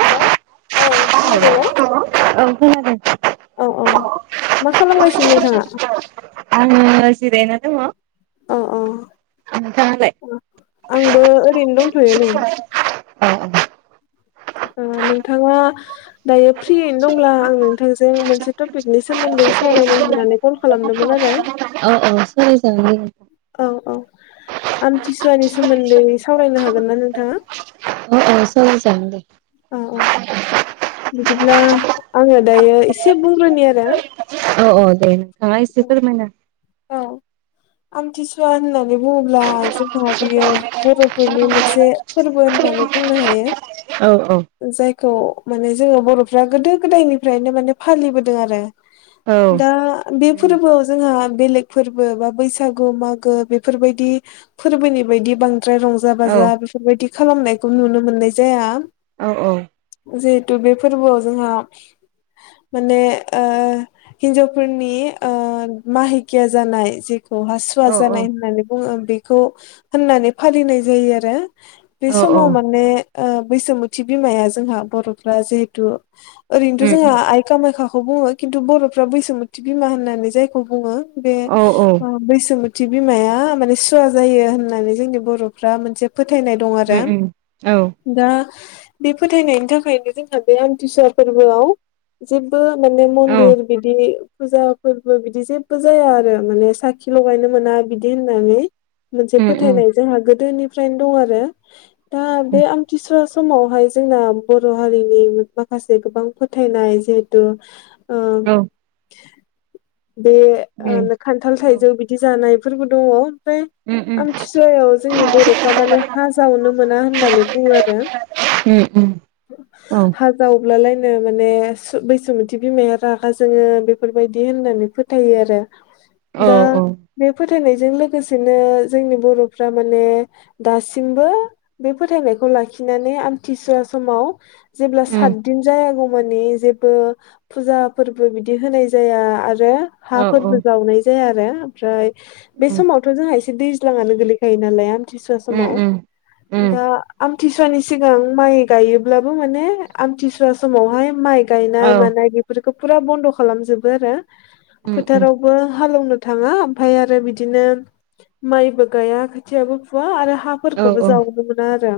Hello औ खोनादों ना औ खोनादों औ औ मा खालामगासिनो नोंथाङा? आङो जिरायना दङ। उम नोंथाङालाय उम आंबो ओरैनो दंथ'यो नै [inaudible] अह [unintelligible] ओ नोंथाङा दायो फ्रियैनो दंब्ला आं नोंथांजों मोनसे टपिक नोंनि सोमोन्दै सावरायनो होननानै कल खालामदोंमोन औ आरो औ सावरायजागोन दे औ औ आमथिसुवानि सोमोन्दै सावरायनो हागोन ना नोंथाङा अह अह सावराय जागोन दे औ औ बिदिब्ला आङो दायो एसे बुंग्रोनि आरो औ औ दे नोंथाङा एसे फोरमायना औ आमथिसुवा होन्नानै बुङोब्ला जोहा बियो बर'फोरनि मोनसे फोरबो होननानै बुंनो हायो औ औ जायखौ माने जोङो बर'फ्रा गोदो गोदायनिफ्रायनो माने फालिबोदों आरो औ दा उम बे फोरबोआव जोंहा बेलेग फोरबो बा बैसागु मागो बेफोरबायदि फोरबोनि बायदि बांसि बांद्राय रंजा औ बाजा बेफोरबायदि खालामनायखौ नुनो मोननाय जाया औ औ जिहेथु बे फोरबोआव जोंहा माने ओ हिन्जावफोरनि माहिकिया जानाय जिख बहा सुवा औ औ जानाय होननानै बुङो बेखौ होननानै फालिनाय जायो आरो बे औ समाव माने ओ बैसोमुथि बिमाया जोंहा बर'फ्रा जिहेथु ओरैनोथ' उम जोंहा आइ कामायख्याखौ बुङो खिन्थु बर'फ्रा बैसोमुथि बिमा होननानै जायखौ बुङो बे औ औ बैसोमुथि थि बिमाया माने सुवा जायो होननानै जोंनि बर'फ्रा मोनसे फोथायनाय दं उम आरो उम औ दा बे फोथायनायनि थाखायनो जोंहा बे आमथिसुवा फोरबोआव जेबो माने औ मन्दिर बिदि फुजा फोरबो बिदि जेबो जाया आरो माने साखि लगायनो मोना बिदि होननानै मोनसे उम उम फोथायनाय जोंहा गोदोनिफ्रायनो दं आरो दा बे आमथिसुवा समावहाय जोंना बर' हारिनि माखासे गोबां फोथायनाय जिहेथु ओ औ बे उम औ ओ खान्थाल थाइजौ बिदि जानायफोरबो दङ ओमफ्राय उम उम आमथिसुवायाव जोंनि बर'फ्रा माने हा जावनो मोना होननानै बुङो आरो उम उम औ हाजाव ब्लालायनो माने बैसोमुथि बिमाया रागा जोङो बेफोरबायदि होननानै फोथायो आरो औ दा उम बे फो थायनायजों लोगोसेनो जोंनि बर'फ्रा माने दासिमबो बे फोथायनायखौ लाखिनानै आमथिसुवा समाव जेब्ला साथदिन जायागौ मानि जेबो फुजा फोरबो बिदि होनाय जाया आरो ओमफ्राय औ हाफोरबो जावनाय जाया आरो ओमफ्राय बे समावथ' जोंहा एसे दैज्लाङानो गोलैखायो नालाय आमथिसुवा उम समाव उम उम दा आ मथिसुवानि सिगां माइ गायोब्लाबो माने आमथिसुवा समावहाय माइ गायनाय औ मानाय बेफोरखौ फुरा बन्द' खालामजोबो आरो उम उम फोथारावबो हालेवनो थाङा ओमफ्राय आरो बिदिनो माइबो गाया खोथियाबो फुवा आरो औ हाफोरखौबो औ जावनो मोना आरो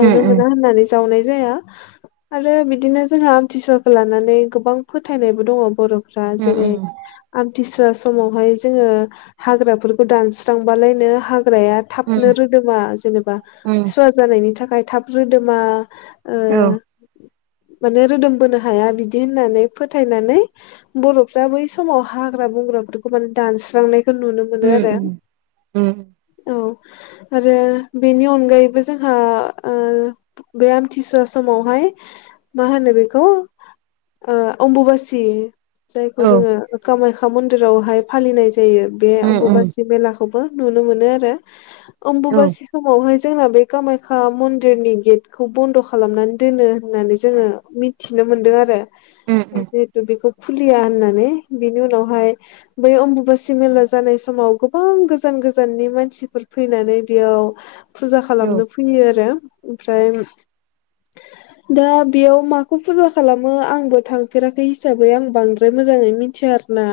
औ मोना होननानै जावनाय जाया आरो बिदिनो जोंहा आमथिसुवाखौ लानानै गोबां फोथायनायबो दङ बर' फ्रा जेरै आमथि सुवा समावहाय जोङो हाग्राफोरखौ दानस्रांबालायनो हाग्राया थाबनो रोदोमा जेनेबा सुवा जानायनि थाखाय थाब रोदोमा ओ माने रोदोमबोनो हाया बिदि होननानै फोथायनानै बर'फ्रा बै समाव हाग्रा बंग्राफोरखौ माने दानस्रांनायखौ नुनो मोनो आरो औ आरो बेनि अनगायैबो जोंहा ओ बे आमथिसुवा समावहाय मा होनो बेखौ आ अमबुबासि जायखौ जोङो कामाख्या मन्दिरावहाय फालिनाय जायो बे अम्बुबासि मेला खौबो नुनो मोनो आरो मबुबासि समावहाय जोंना बे कामाख्या मन दिरनि गेटखौ बन्द' खालामनानै दोनो होननानै जोङो मिथिनो मोनदों आरो जिहेतु बिखौ खुलिया होननानै बिनि उनावहाय बै अम्बुबासि मेला जानाय समाव गोबां गोजान गोजाननि मानसिफोर फैनानै बेयाव फुजा खालामनो फैयो आरो ओमफ्राय दा बेयाव माखौ फुजा खालामो आंबो थांफेराखै हिसाबै आं बांद्राय मोजाङै मिथिया आरो ना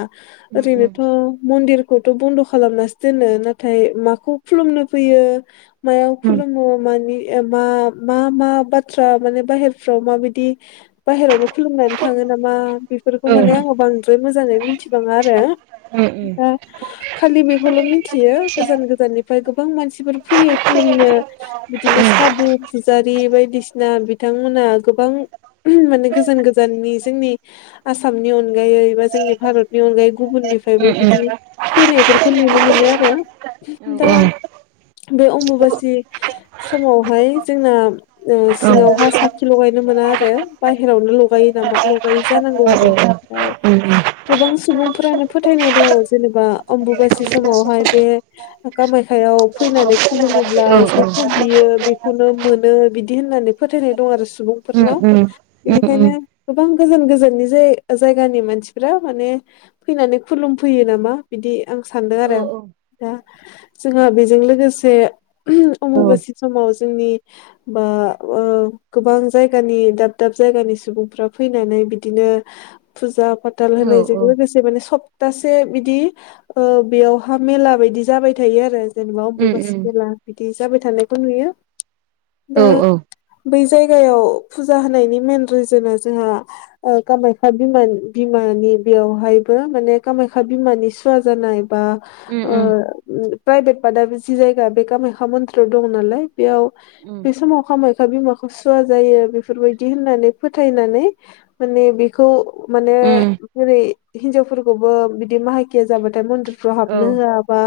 ओरैनोथ' मन्दिर खौथ' बन्द' खालामनासो दोनो नाथाय माखौ खुलुमनो फैयो मायाव खुलुमो मानि मा मा मा बाथ्रा माने बाहेरफ्राव माबायदि बाहेरावनो खुलुमनानै थाङो नामा बेफोरखौ माने आङो बांद्राय मोजाङै मिथिबाङा आरो दा खालि बेखौल' मिथियो गोजान गोजाननिफ्राय गोबां मानसिफोर फैयो खुलुमनो बिदिनो सादु फुजारि बायदिसिना बिथांमोना गोबां माने गोजान गोजाननि जोंनि आसामनि अनगायै बा जोंनि भारतनि अनगायै गुबुननिफ्रायबो बिदि फैनायफोरखौ नुनो मोनो आरो दा बे अम्बुबासि समावहाय जोंना सिङावहााय साखि लगाय नो मोना आरो बायेरावनो लगायो नामा लगायो जानांगौ आरो गोबां सम सुबुंफोरानो फोथायनाय दङ जेनेबा अम्बुबासि समावहाय बे कामाख्याव फै होननानै खुलुमोब्ला जेखौ बियो बेखौनो मोनो बिदि होननानै फोथायनाय दं आरो सुबुं उम उम बेनिखायनो गोबां गोजान गोजाननि जाय जायगानि मानसिफ्रा माने फैनानै खुलुम फैयो नामा बिदि आं सानदों आरो दा जोंहा बेजों लोगोसे अमबुबासि समाव जोंनि बा ओ गोबां जायगानि दाब दाब जायगानि सुबुंफ्रा फैनानै बिदिनो फुजा फाथाल होनायजों लोगोसे माने सप्तासे बिदि ओ बेयावहा मेला बायदि जाबाय थायो आरो जेनेबा अमबुबासि मेला बिदि जाबाय थानाय खौ नुयो औ औ बै जायगायाव फुजा होनायनि मेन रिजोना जोंहा कामाख्या बिमान बिमानि बेयावहायबो माने कामाख्या बिमानि सुवा जानाय बा उम ओ उम प्राइभेट फाद जि जायगा बे कामायखा मन्दिराव दं नालाय बेयाव उम बे समाव खामाखया बिमाखौ सुवा जायो बेफोरबायदि होननानै फोथाय बोनानै माने बेखौ माने उम बोरै हिनजावफोरखौबो बिदि बाहाय जाबाथाय मन्दिरफ्राव औ हाबनो होआ बा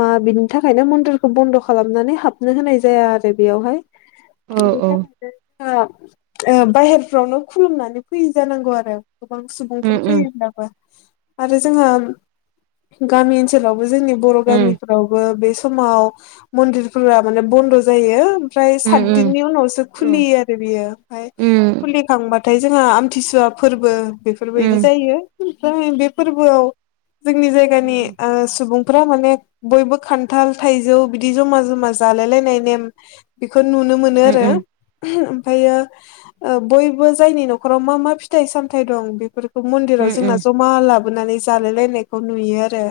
मा बिनि थाखायनो मन्दिरखौ बन्द' खालामनानै हाब नो होनाय जाया आरो बेयावहाय बिनि औ थाखायनो ओ बाहेरफ्रावनो खुलुमनानै फैयो जानांगौ आरो गोबां उम सुबुंफोर उम फैयोब्लाबो आरो जोंहा गामि ओनसोलाव जोंनि बर' उम गामिफ्राव बे समाव मन्दिर फोराबो बन्द' जायो ओमफ्राय उम उम सातदिननि उनावसो उम खुलियो आरो बियो ओमफाय उम खुलि फैखांबाथाय जोंहा आमथिसुवा फोरबो उम बेफोरबायदि उम जायो ओमफ्राय बे फोरबोआव जोंनि जायगानि ओ सुबुं फोरा माने बयबो खान्थाल थाइजौ बिदि जमा जमा जालाय लायनाय नेम बेफोर बेखौ नुनो मोनो आरो ओम ओमफ्रायो ओ बयबो जायनि न'खराव मा मा फिथाइ सामथाइ दं बेफोर खौ मन्दिराव जोंना उम जमा लाबोनानै जालाय लायनायखौ नुयो आरो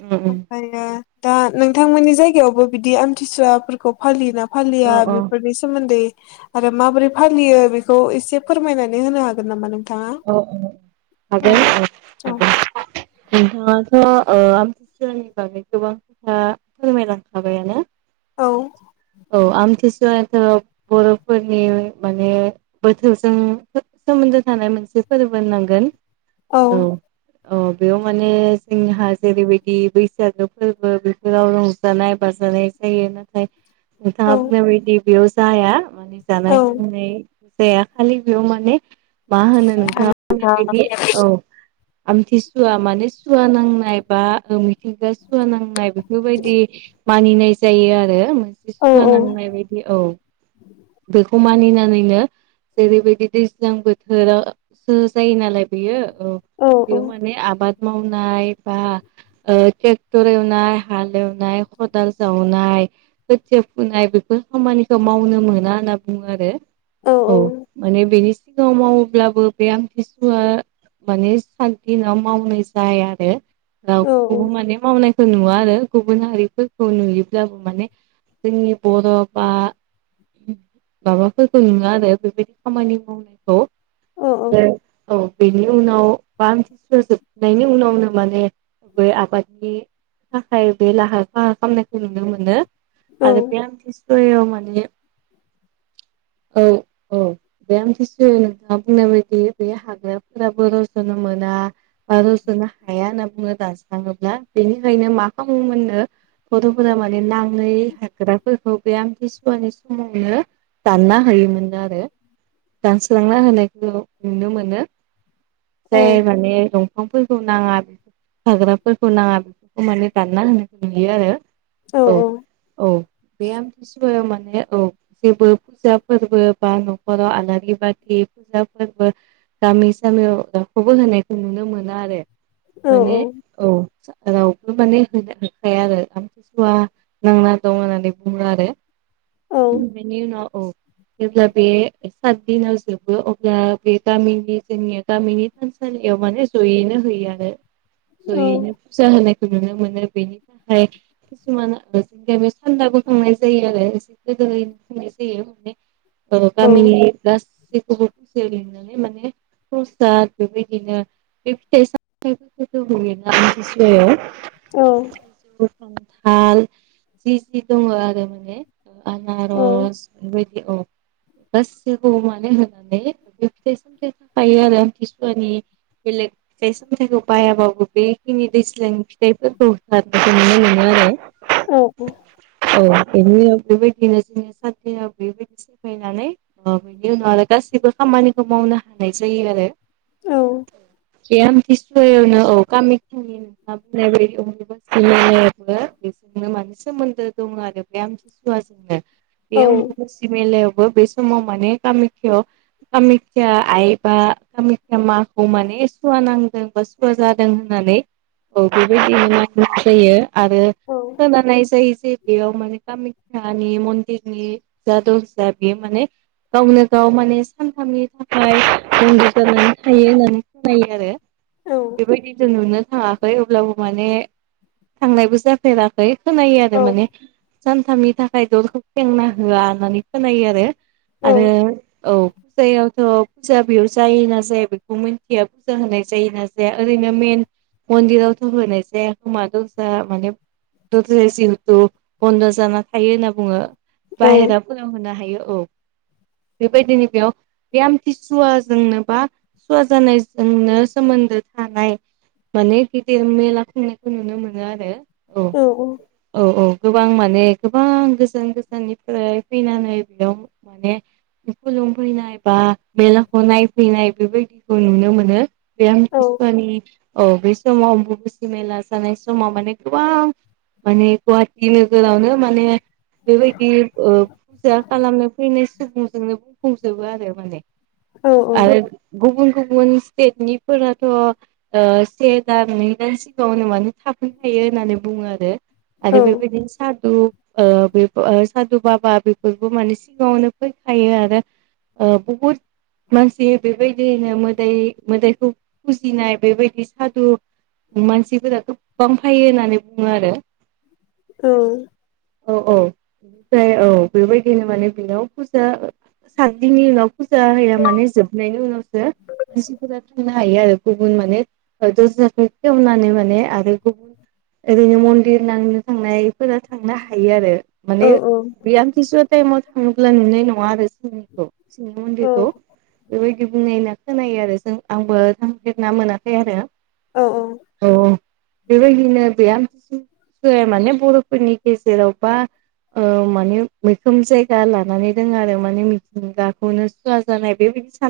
उम उम ओमफ्रायो दा नोंथांमोननि जायगायावबो बिदि आमथिसुवाफोरखौ फालियोना फालिया औ औ बेफोरनि सोमोन्दै आरो माबोरै फालियो बेखौ एसे फोरमायनानै होनो हागोन नामा नों अ औ हागोन औ औ नोंथाङाथ' ओ आमथिसुवानि बागै गोबां खोथा फोरमायलांखाबायानो औ औ आमथि- सुवायाथ' बर'फोरनि माने बोथोरजों सोमोन्दो थानाय मोनसे फोरबो होननांगोन। औ अ बेयाव माने जोंहा जेरैबायदि बैसागो फोरबो बेफोराव रंजानाय बा नाय जायो नाथाय औ नोंथाङा बुंनाय बायदि बेयाव जाया माने औ जानाय लोंनाय जाया खालि बेयाव माने मा होनो नोंथाङा बुंनाय बादि औ आमथिसुवा माने सुवा नांनाय बा मिथिंगाया सुवा नांनाय बेफोरबायदि मानिनाय जायो आरो मोनसे औ सुवा नांनाय बायदि औ बेखौ मानिनानैनो जेरैबायदि दैज्लां बोथोराव सो जायो नालाय बेयो औ बेयाव माने आबाद मावनाय बा ओ ट्रेक्टर एवनाय हाल एवनाय खदाल जावनाय खोथिया फुनाय बेफोर खामानिखौ मावनो मोना होनना बुङो आरो। औ माने बेनि सिगाङाव मावोब्लाबो बे आमथिसुवा माने साट दिनाव मावनाय जाया आरो रावखौबो माने मावनाय नुवा आरो गुबुन हारिफोरखौ नुयोब्लाबो माने जोंनि बर' बा माबाफोरखौ नुङा आरो बेबायदि खामानि मावनायखौ औ ओ औ बेनि उनाव बा आमथिसुवाजोबनायनि उनावनो माने बे आबादनि थाखाय बे लाहार फाहार खालामनायखौ नुनो मोनो आरो बे आमथि सुवा याव माने औ औ बे आथसुवाया नोंथाङा बुंनाय बाय दि बे हाग्राफोराबो रज'नो मोना बा रज'नो हाया होनना बुङो दानास्ला ब्ला बेनिखायनो मा खालामो मोननो गथ'फोरा माने नाङै हाग्राफोरखौ गैयाम बे आमथिसुवानि समावनो दानना हायोमोन आरो दानसोलांना होनायखौ नुनो मोनो जाय माने बिफांफोरखौ नाङा थाग्राफोरखौ नाङा बेफोरखौ माने दानना होनाय नुयो आरो औ औ बे आमथि सुवायाव माने औ जेबो फुजा फोरबो बा न'खराव आलारि बाथि फुजा फोरबो गामि सामियाव रावखौबो होनायखौ नुनो मोना आरो माने औ रावबो माने होनो हाखाया आरो आमथिसुवा नांना दं होननानै बुंडो आरो बेनि उनाव औ जेब्ला बे साट दिनाव जोबो अ ब्ला बे गामिनि जोंनिया गामिनि थानसालियाव माने जयैनो होयो आरो जयैनो फुजा होनाय नुनो मोनो बेनि थाखाय किसुमान जोंनि गामियाव सान्दा बोखांनाय जायो आरो गोनाय जायो गामिनि गासैखौबो फस लिंनानै माने प्रसाद बेबायदिनो बे फिथाइ सामथथायफोरखौ होयो आमथिसुवायाव औ खानथाल जि जि दङ आरो माने आनारस बेबाय औ गासैखौ माने होनानै फिथाय सामथाय जायो आरो आमथिसुवानि बेलेग फिथाइ सामथाइखौ बायाबाबो बेखिनि दैस्लां फिथाइफोरखौ बायनायखौ नुनो मोनो आरो औ औ औ बेनि उ बेबायदिनो जोङो सानयाव बेबायदि सिफायनानै बेनि उनाव आरो गासिबो खामानिखौ मावनो हानाय जायो आरो औ बे आमथिसुवायावनो औ गामि खनि नुना बुंनाय बे जोंनो माने सोमोन्दो दं आरो बे आमथिु सुवा जोंनो बे अमबबासि मेलायावबो बे समाव माने कामेखायाव कामिखिया आइ बा कामिखिया माखौ माने सुवा नांदों बा सुवा जादों होननानै औ बेबायदिनो ननायनाय जायो आरो खोनानाय जायो जे बेयाव माने कामिख्याानि मन्दिरनि जा दं जा बेयो माने गावनो गाव माने सानथामनि थाखाय बन्द' जानानै थायो होननानै खोनायो आरो बेबायदि जों नुनो थाङाखै अब्लाबो माने थांनायबो जाफेराखै खोनायो आरो माने सानथामनि थाखाय दलखौ सेंना होआ होननानै खोनायो आरो आरो औ फुजायावथ' फुजा बेयाव जायो ना जाया बेखौ मिथिया फुजा होनाय जायो ना जाया ओरैनो मेन मन्दिरावथ' होनाय जाया साया होमा दंसा माने जिहेथु बन्द' जाना थायो होनना बुङो औ बाहेरा फोरावहो हायो औ बेबायदिनो बेयाव बे आमथिसुवाजोंनो बा सुवा जानायजोंनो सोमोन्दो थानाय माने गिदिर मेला खुंनायखौ नुनो मोनो आरो औ औ औ औ गोबां माने गोबां गोजान गोजाननिफ्राय फैनानै बेयाव माने खुलुमफैनाय बा बेलाखौ नायफैनाय बेबायदिखौ नुनो मोनो बे औ आमथि सुवानि औ बे समावम मुुसि मेला जानाय समाव माने गोबां माने गुवाहाटि नोगोरावनो माने बेबायदि ओ फुजा खालामनो फैनाय सुबुंजोंनो बुंफुंजोबो आरो माने औ आरो गुबुन गुबुन गुबुन स्टेटनि फोराथ'ओ से दान नै दान सिगाङावनो मानो थाफैखायो होननानै बुङो आरो औ आरो बेबायदिनो सा दु बे सादु बाबा बेफोरबो माने सिगाङावनो फैखायो आरो आ बहुद मानसि बेबायदिनो मोदाय मोदायखौ फुजिनाय बेबायदि सादु मानसिफोराथ' गोबां फायो होननानै बुङो आरो औ औ औ ओमफ्राय औ बेबायदिनो माने बेनाव फुजा साननैनि उनाव फुजा होया माने जोबनायनि उनावसो मानसिफोरा थां यो आरो गुबुन माने दरजाखौ खेवनानै माने आरो गुबुन ओरैनो मन्दिर नायनो थांनायफोरा थांनो हायो आरो औ माने बि आमथिसुवा टाइमाव थांङोब्ला नुनाय नङा आरो खौ सिंनि औ मनदिरखौ बे बुंनायना खोनायो आरो जों आंबो थांफेरना मोनाखै आरो औ औ बेबायदिनो बे आमथिसुवा फोरबोया माने बर'फोरनि गेजेरावबा माने मैखोम जायगा लानानै दङ आरो माने मिथिंगाखौनो सुवा जानाय बेबायदि सान